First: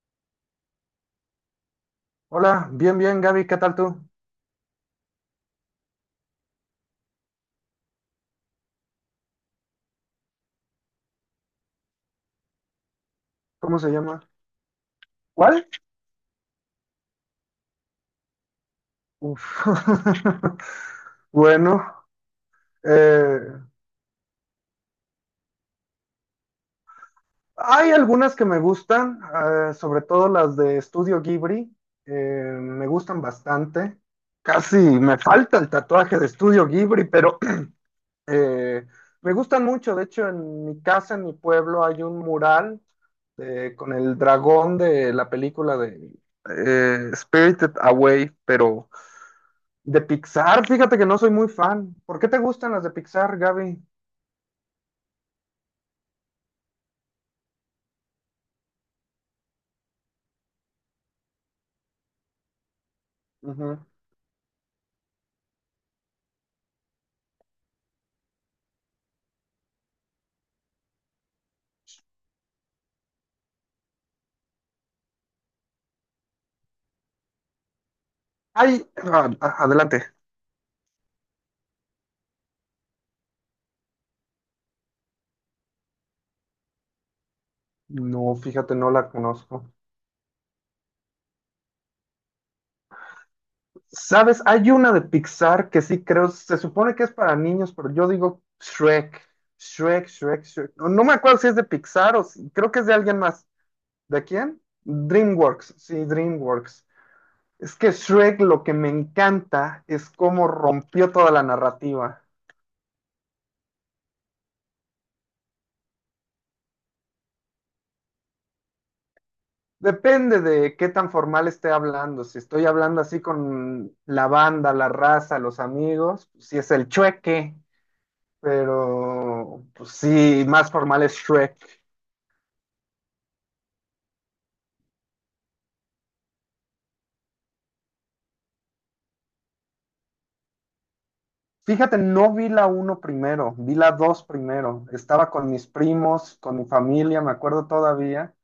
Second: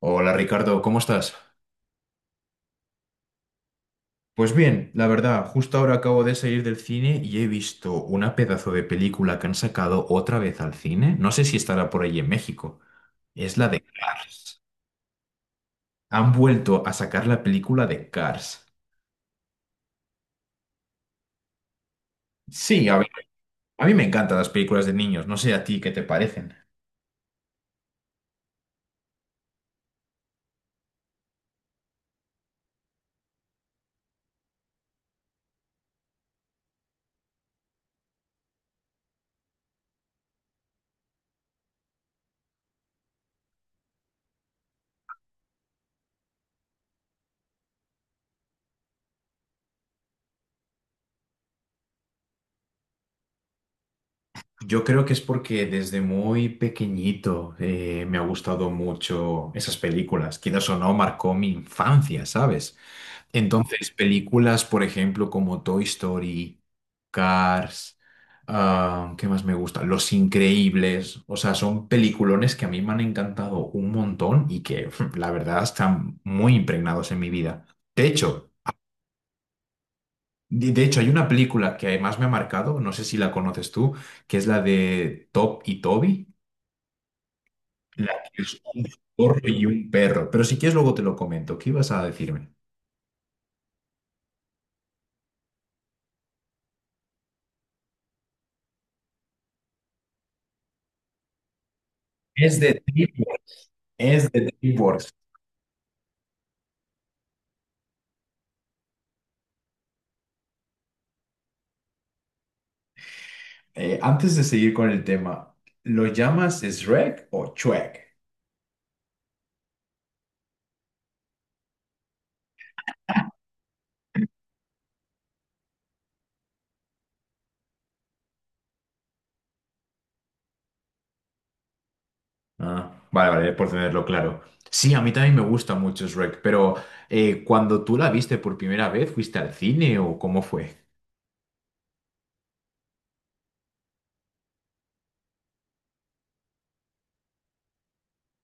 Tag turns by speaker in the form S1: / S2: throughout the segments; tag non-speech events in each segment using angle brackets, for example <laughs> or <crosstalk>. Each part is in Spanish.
S1: Hola Ricardo, ¿cómo estás?
S2: Hola, bien, bien, Gaby, ¿qué tal tú?
S1: Pues bien, la verdad, justo ahora acabo de salir del cine y he visto una pedazo de película que han sacado otra vez al cine. No sé si estará por ahí en México. Es la
S2: ¿Cómo
S1: de
S2: se llama?
S1: Cars.
S2: ¿Cuál?
S1: Han vuelto a sacar la película de Cars.
S2: Uf. <laughs> Bueno,
S1: Sí,
S2: eh,
S1: a mí me encantan las películas de niños. No sé a ti qué te parecen.
S2: Hay algunas que me gustan, sobre todo las de Estudio Ghibli. Me gustan bastante. Casi me falta el tatuaje de Estudio Ghibli, pero <clears throat> eh, me gustan mucho. De hecho, en mi casa, en mi pueblo, hay un mural con el dragón de la película de Spirited Away, pero de Pixar, fíjate que no soy muy fan. ¿Por qué te gustan las de Pixar, Gaby?
S1: Yo creo que es porque desde muy pequeñito me ha gustado mucho esas películas. Quizás o no, marcó mi infancia, ¿sabes?
S2: Ujú.
S1: Entonces, películas, por ejemplo, como Toy Story, Cars, ah, ¿qué más me gusta? Los Increíbles, o sea, son peliculones que a mí me han encantado un montón y que, <laughs> la verdad, están muy impregnados en mi vida. De hecho,
S2: Ay, adelante.
S1: de hecho, hay una película que además me ha marcado, no sé si la conoces tú, que es la de Top y Toby, la
S2: No,
S1: que es
S2: fíjate,
S1: un
S2: no la
S1: zorro
S2: conozco.
S1: y un perro. Pero si quieres, luego te lo comento. ¿Qué ibas a decirme?
S2: ¿Sabes? Hay una de Pixar que sí creo, se supone que es para niños, pero yo digo Shrek, Shrek, Shrek, Shrek. No, no me acuerdo si es de Pixar o si-
S1: Es
S2: creo que
S1: de
S2: es de alguien más.
S1: DreamWorks.
S2: ¿De
S1: Es de
S2: quién?
S1: DreamWorks.
S2: DreamWorks, sí, DreamWorks. Es que Shrek lo que me encanta es cómo rompió toda la narrativa.
S1: Antes de seguir con el tema, ¿lo llamas Shrek o Shrek?
S2: Depende de qué tan formal esté hablando. Si estoy hablando así con la banda, la raza, los amigos, si es el chueque, pero pues sí, más formal es Shrek.
S1: Ah, vale, vale, por tenerlo claro. Sí, a mí también me gusta mucho Shrek, pero cuando tú la viste por primera vez, ¿fuiste al cine o cómo fue?
S2: Fíjate, no vi la uno primero, vi la dos primero. Estaba con mis primos, con mi familia, me acuerdo todavía.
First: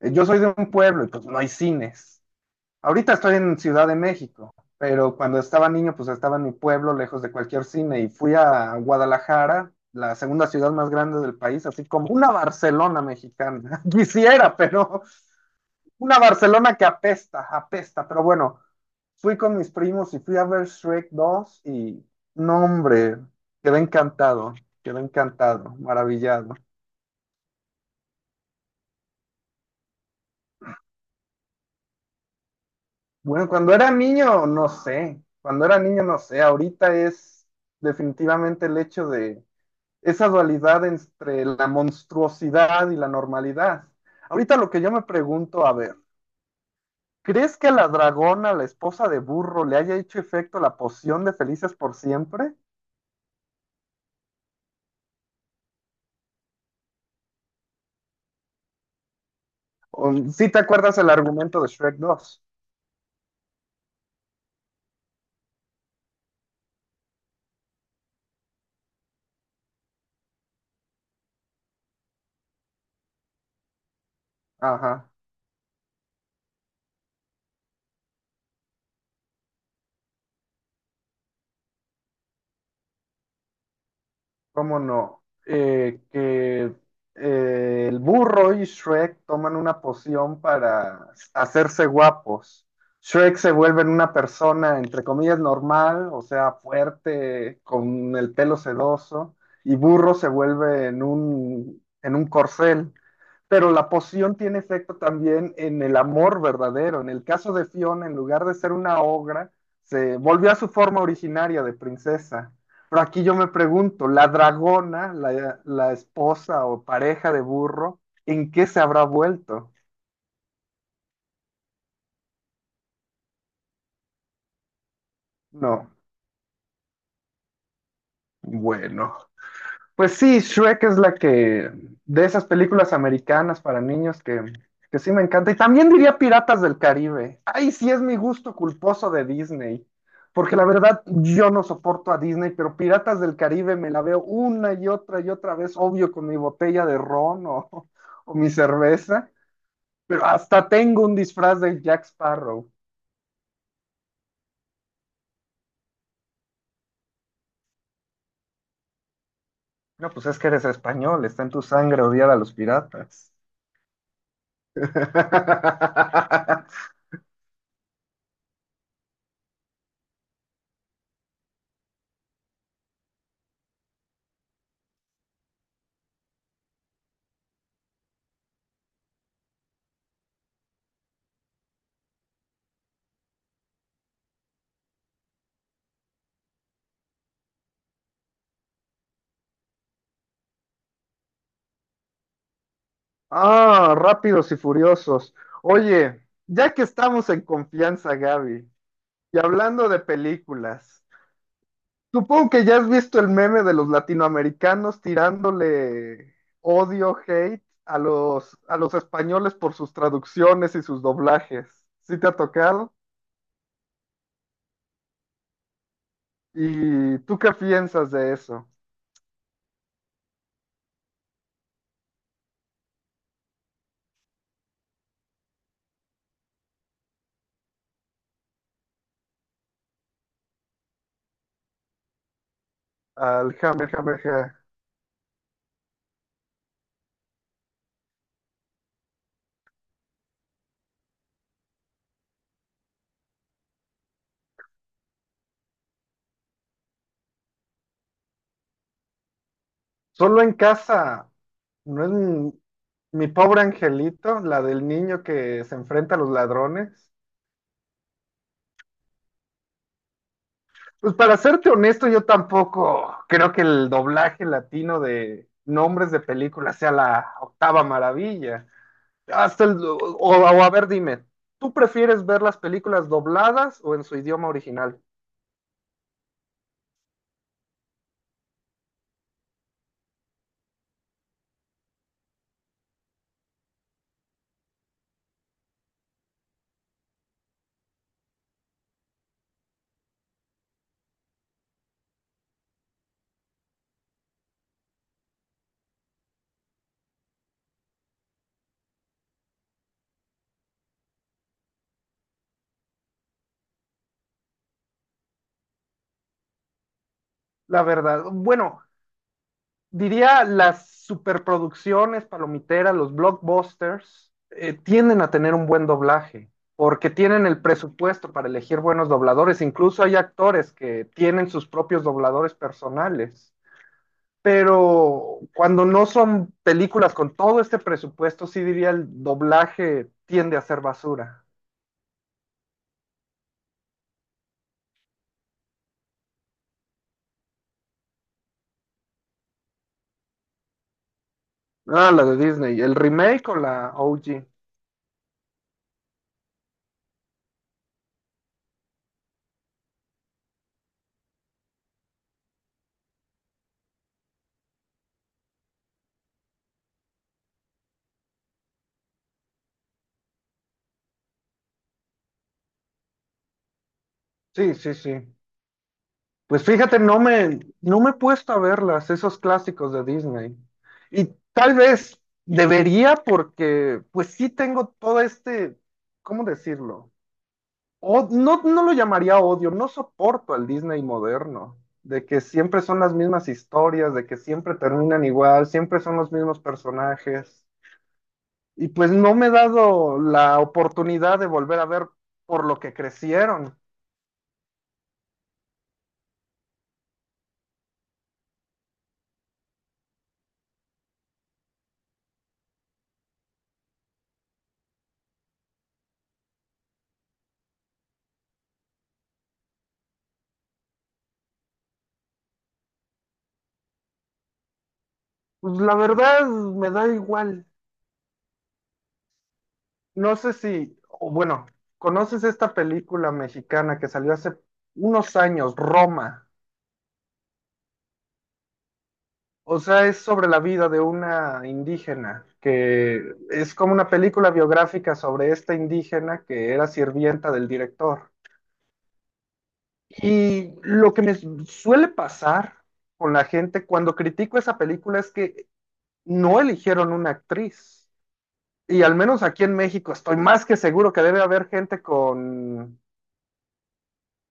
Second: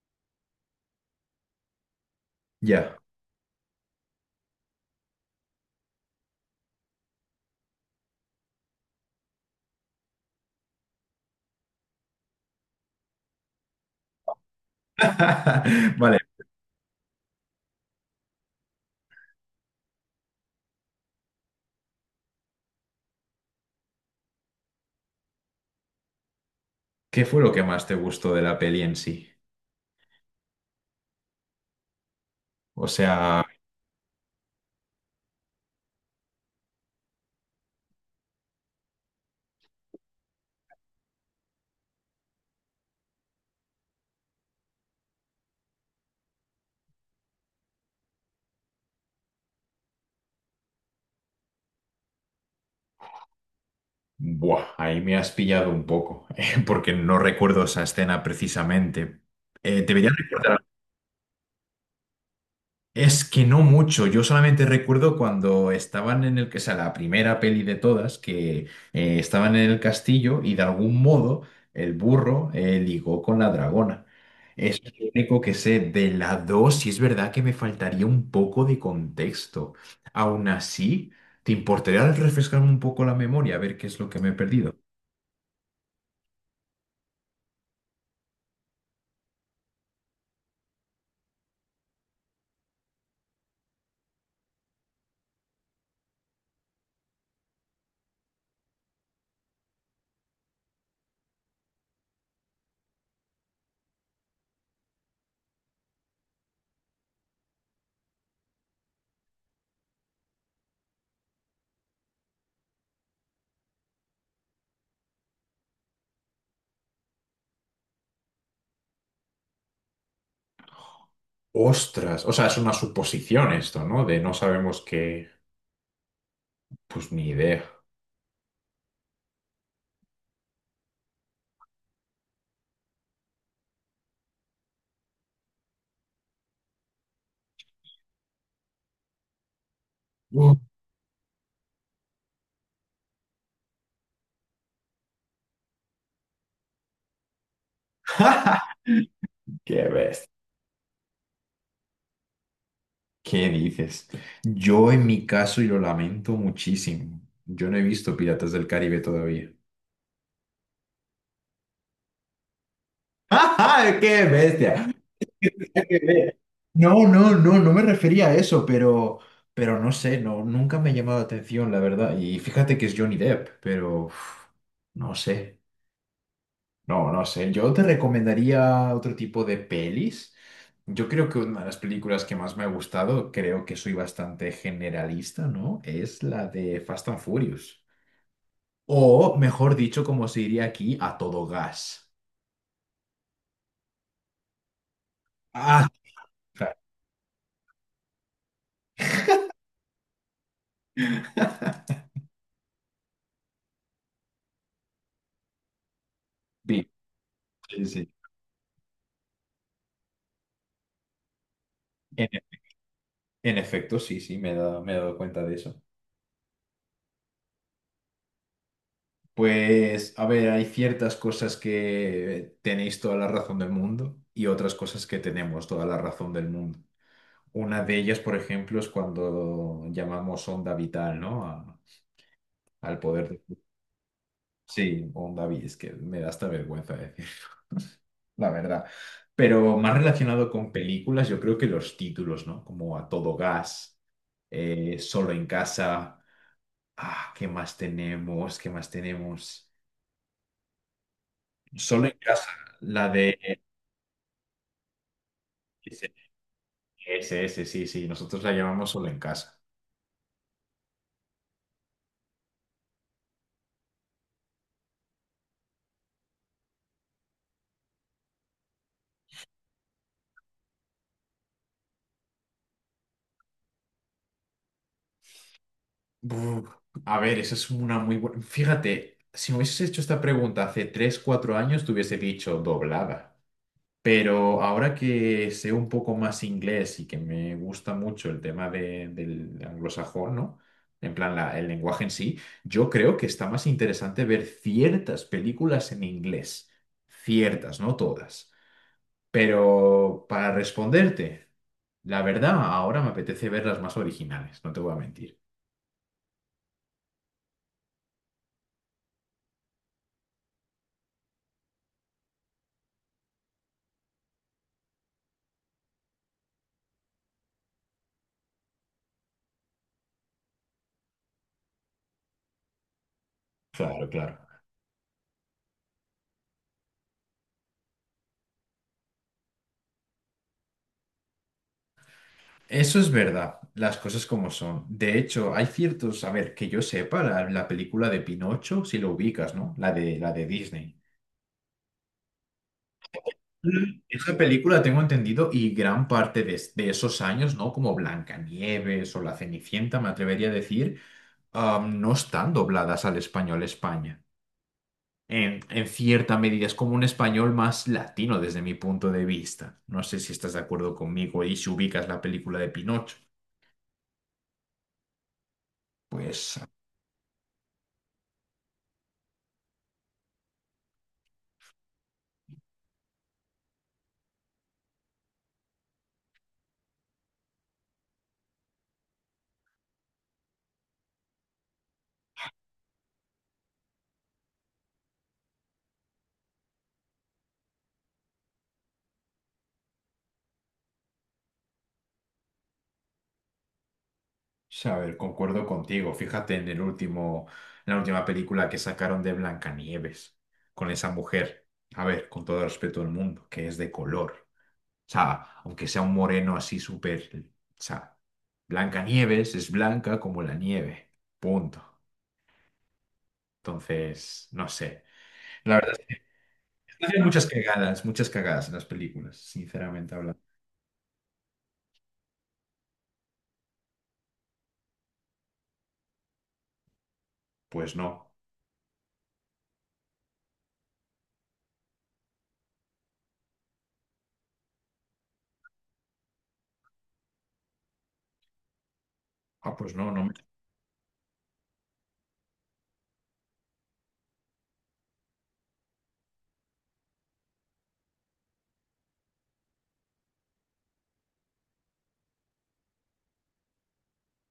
S2: Yo soy de un pueblo y pues no hay cines.
S1: Ya.
S2: Ahorita estoy en Ciudad de México, pero cuando estaba niño, pues estaba en mi pueblo, lejos de cualquier cine, y fui a Guadalajara, la segunda ciudad más grande del país, así como una Barcelona mexicana. <laughs> Quisiera, pero
S1: <laughs> Vale,
S2: una Barcelona que apesta, apesta. Pero bueno, fui con mis primos y fui a ver Shrek 2 y no, hombre, quedé encantado, quedé encantado, maravillado.
S1: ¿qué fue lo que más te gustó de la peli en sí? O sea,
S2: Bueno, cuando era niño, no sé, cuando era niño, no sé, ahorita es definitivamente el hecho de esa dualidad entre la monstruosidad y la normalidad. Ahorita lo que yo me pregunto, a ver, ¿crees que a la dragona, la esposa de burro, le haya hecho efecto la poción de felices por siempre?
S1: buah, ahí me has pillado un poco, <laughs> porque no recuerdo esa escena precisamente. Debería
S2: ¿O, ¿sí te
S1: recordar.
S2: acuerdas el argumento de Shrek dos?
S1: Es que no mucho, yo solamente recuerdo cuando estaban en el, que o sea, la primera peli de todas, que estaban en el castillo y de algún modo el burro ligó con la dragona. Es lo
S2: Ajá.
S1: único que sé de la 2 y es verdad que me faltaría un poco de contexto. Aún así, ¿te importaría refrescarme un poco la memoria a ver qué es lo que me he perdido?
S2: ¿Cómo no? Que El burro y Shrek toman una poción para hacerse guapos. Shrek se vuelve en una persona, entre comillas, normal, o sea, fuerte, con el pelo sedoso, y burro se vuelve en un corcel. Pero la poción tiene efecto también en el amor verdadero. En el caso de Fiona, en lugar de ser una ogra, se volvió a su forma originaria de princesa. Pero aquí yo me pregunto, la dragona, la esposa o pareja de burro, ¿en qué se habrá vuelto?
S1: Ostras, o sea, es una suposición esto, ¿no? De no sabemos qué,
S2: No,
S1: pues ni idea.
S2: bueno. Pues sí, Shrek es la que, de esas películas americanas para niños que sí me encanta. Y también diría Piratas del Caribe. Ay, sí es mi gusto culposo de Disney.
S1: Uh.
S2: Porque la verdad, yo no soporto a Disney, pero Piratas del Caribe me la veo una y otra vez, obvio, con mi botella de ron o mi cerveza.
S1: <laughs> ¡Qué
S2: Pero
S1: bestia!
S2: hasta tengo un disfraz de Jack Sparrow.
S1: ¿Qué dices? Yo en mi caso, y lo lamento muchísimo, yo no he visto Piratas del Caribe todavía.
S2: No, pues es que eres español, está en tu sangre odiar a los
S1: <laughs>
S2: piratas.
S1: ¡Ah, qué bestia! ¡Qué bestia!
S2: <laughs>
S1: No, no, no, me refería a eso, pero no sé, no, nunca me ha llamado la atención, la verdad. Y fíjate que es Johnny Depp, pero uf, no sé, no, no sé. Yo te recomendaría otro tipo de pelis. Yo creo que una de las películas que más me ha gustado, creo que soy bastante generalista, ¿no? Es la de Fast and Furious. O, mejor dicho, como se diría aquí, a todo gas.
S2: Ah, rápidos y furiosos.
S1: Ah,
S2: Oye, ya
S1: claro,
S2: que estamos en confianza, Gaby, y hablando de películas, supongo que ya has visto el meme de los latinoamericanos tirándole
S1: sí,
S2: odio, hate
S1: sí, sí.
S2: a los españoles por sus traducciones y sus doblajes. ¿Sí te
S1: En,
S2: ha tocado?
S1: en efecto, sí, sí, me he dado cuenta de eso.
S2: ¿Y tú qué piensas de eso?
S1: Pues, a ver, hay ciertas cosas que tenéis toda la razón del mundo y otras cosas que tenemos toda la razón del mundo. Una de ellas, por ejemplo, es cuando llamamos onda vital, ¿no? A- al poder
S2: Al
S1: de...
S2: Hammer, Hammer, Hammer.
S1: Sí, onda vital, es que me da hasta vergüenza decir. La verdad. Pero más relacionado con películas, yo creo que los títulos, ¿no? Como A Todo Gas, Solo en Casa. Ah, ¿qué más tenemos? ¿Qué más tenemos?
S2: Solo en casa. No
S1: Solo
S2: es
S1: en Casa,
S2: mi,
S1: la
S2: mi
S1: de
S2: pobre angelito, la del niño que se enfrenta a los ladrones.
S1: sí, sí, nosotros la llamamos Solo en Casa.
S2: Pues para serte honesto, yo tampoco creo que el doblaje latino de nombres de películas sea la octava maravilla. Hasta el, o a ver, dime, ¿tú prefieres ver las películas dobladas o en su idioma original?
S1: Buf, a ver, esa es una muy buena. Fíjate, si me hubieses hecho esta pregunta hace 3 4 años, te hubiese dicho doblada. Pero ahora que sé un poco más inglés y que me gusta mucho el tema de- del anglosajón, ¿no? En plan, la- el lenguaje en sí, yo creo que está más interesante ver ciertas películas en inglés. Ciertas, no todas. Pero para responderte, la verdad, ahora me apetece ver las más originales, no te voy a mentir.
S2: La verdad, bueno, diría las superproducciones palomiteras, los blockbusters, tienden a tener un buen doblaje, porque tienen el presupuesto para elegir buenos dobladores. Incluso hay actores que tienen sus propios dobladores personales.
S1: Claro, claro.
S2: Pero cuando no son películas con todo este presupuesto, sí diría el doblaje tiende a ser basura.
S1: Eso es verdad, las cosas como son. De hecho, hay ciertos, a ver, que yo sepa, la película de Pinocho, si lo ubicas, ¿no? La de Disney.
S2: Ah, la de Disney. ¿El remake o la
S1: Mm. Esa
S2: OG?
S1: película, tengo entendido, y gran parte de, es- de esos años, ¿no? Como Blancanieves o La Cenicienta, me atrevería a decir, no están dobladas al español España. En cierta medida, es como un español más latino desde mi punto de vista. No sé si estás de acuerdo conmigo y si ubicas la película de Pinocho.
S2: Sí, sí, sí.
S1: Pues
S2: Pues fíjate, no me he puesto a verlas, esos clásicos de Disney. Y tal vez debería porque pues sí tengo todo este, ¿cómo decirlo? O, no, no lo llamaría odio, no soporto al Disney moderno, de que siempre son las mismas historias, de que siempre terminan igual, siempre son los mismos personajes. Y pues no me he dado la oportunidad de volver a ver por lo que crecieron.
S1: sí, a ver, concuerdo contigo. Fíjate en el último, en la última película que sacaron de Blancanieves, con esa mujer, a ver, con todo el respeto del mundo, que es de color. O sea, aunque sea un moreno así súper, o sea, Blancanieves es blanca como la nieve. Punto. Entonces, no sé. La
S2: Pues
S1: verdad
S2: la verdad me
S1: es
S2: da
S1: que hay
S2: igual.
S1: muchas cagadas en las películas, sinceramente
S2: No
S1: hablando.
S2: sé si, o bueno, ¿conoces esta película mexicana que salió hace unos años, Roma?
S1: Pues no.
S2: O sea, es sobre la vida de una indígena, que es como una película biográfica sobre esta indígena que era sirvienta del director.
S1: Ah, pues no, no me.
S2: Y lo que me suele pasar con la gente cuando critico esa película es que no eligieron una actriz. Y al menos aquí en México estoy más que seguro que debe haber gente con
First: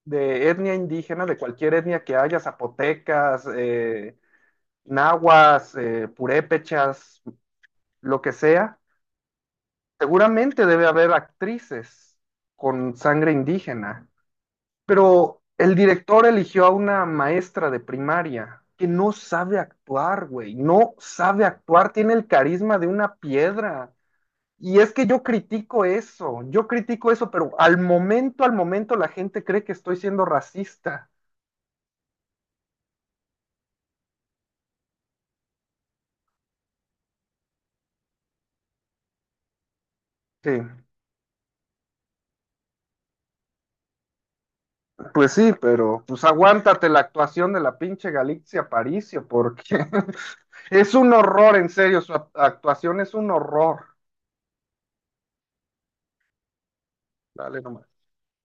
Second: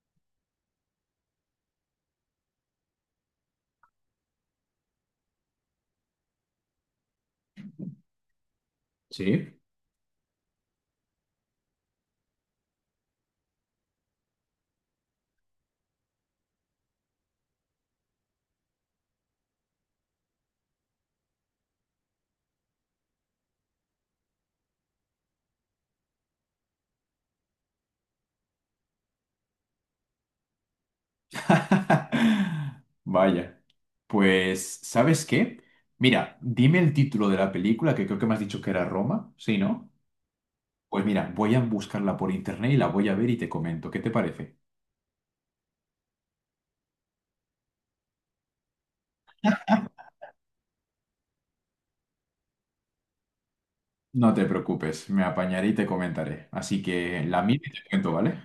S2: de etnia indígena, de cualquier etnia que haya, zapotecas, nahuas, purépechas, lo que sea,
S1: ¿Sí?
S2: seguramente debe haber actrices con sangre indígena. Pero el director eligió a una maestra de primaria que no sabe actuar, güey, no sabe actuar, tiene el carisma de una piedra. Y es que yo critico eso, pero al momento la gente cree que estoy siendo racista.
S1: <laughs> Vaya. Pues, ¿sabes qué? Mira, dime el título de la película, que creo que me has dicho que era Roma, ¿sí, no?
S2: Sí.
S1: Pues mira, voy a buscarla por internet y la voy a ver y te comento. ¿Qué te parece?
S2: Pues sí, pero pues aguántate la actuación de la pinche Galicia Paricio, porque <laughs> es un horror, en serio, su actuación es un horror.
S1: No te preocupes, me apañaré y te comentaré. Así que la mía
S2: Dale
S1: y te
S2: nomás.
S1: cuento, ¿vale?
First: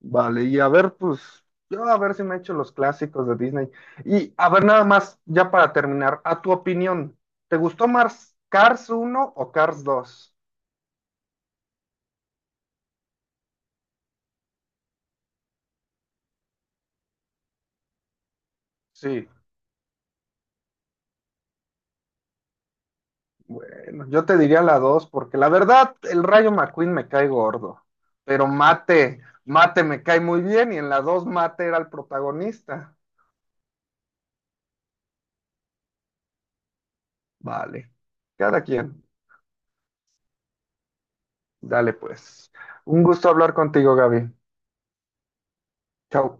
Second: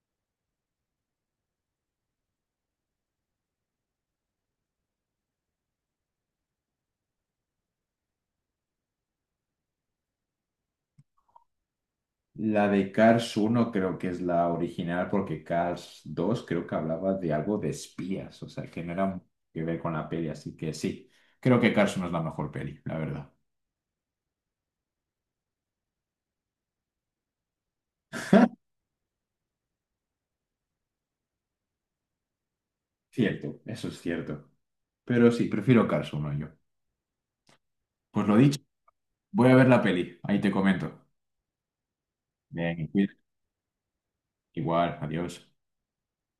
S2: Vale, y a ver, pues, yo a ver si me echo los clásicos de Disney. Y a ver, nada más, ya para terminar, a tu opinión, ¿te gustó más Cars uno o Cars 2?
S1: La de Cars uno creo que es la original porque Cars dos creo que hablaba de algo de espías, o sea, que no era
S2: Sí.
S1: que ver con la peli, así que sí, creo que Cars uno es la mejor peli, la verdad.
S2: Bueno, yo te diría la 2 porque la verdad, el Rayo McQueen me cae gordo, pero Mate, Mate me cae muy bien y en la 2 Mate era el protagonista.
S1: Cierto, eso es cierto. Pero sí, prefiero Cars uno yo.
S2: Vale,
S1: Pues lo dicho,
S2: cada quien.
S1: voy a ver la peli, ahí te comento.
S2: Dale pues.
S1: Bien,
S2: Un
S1: cuida-
S2: gusto hablar contigo, Gaby.
S1: Igual, adiós.
S2: Chao.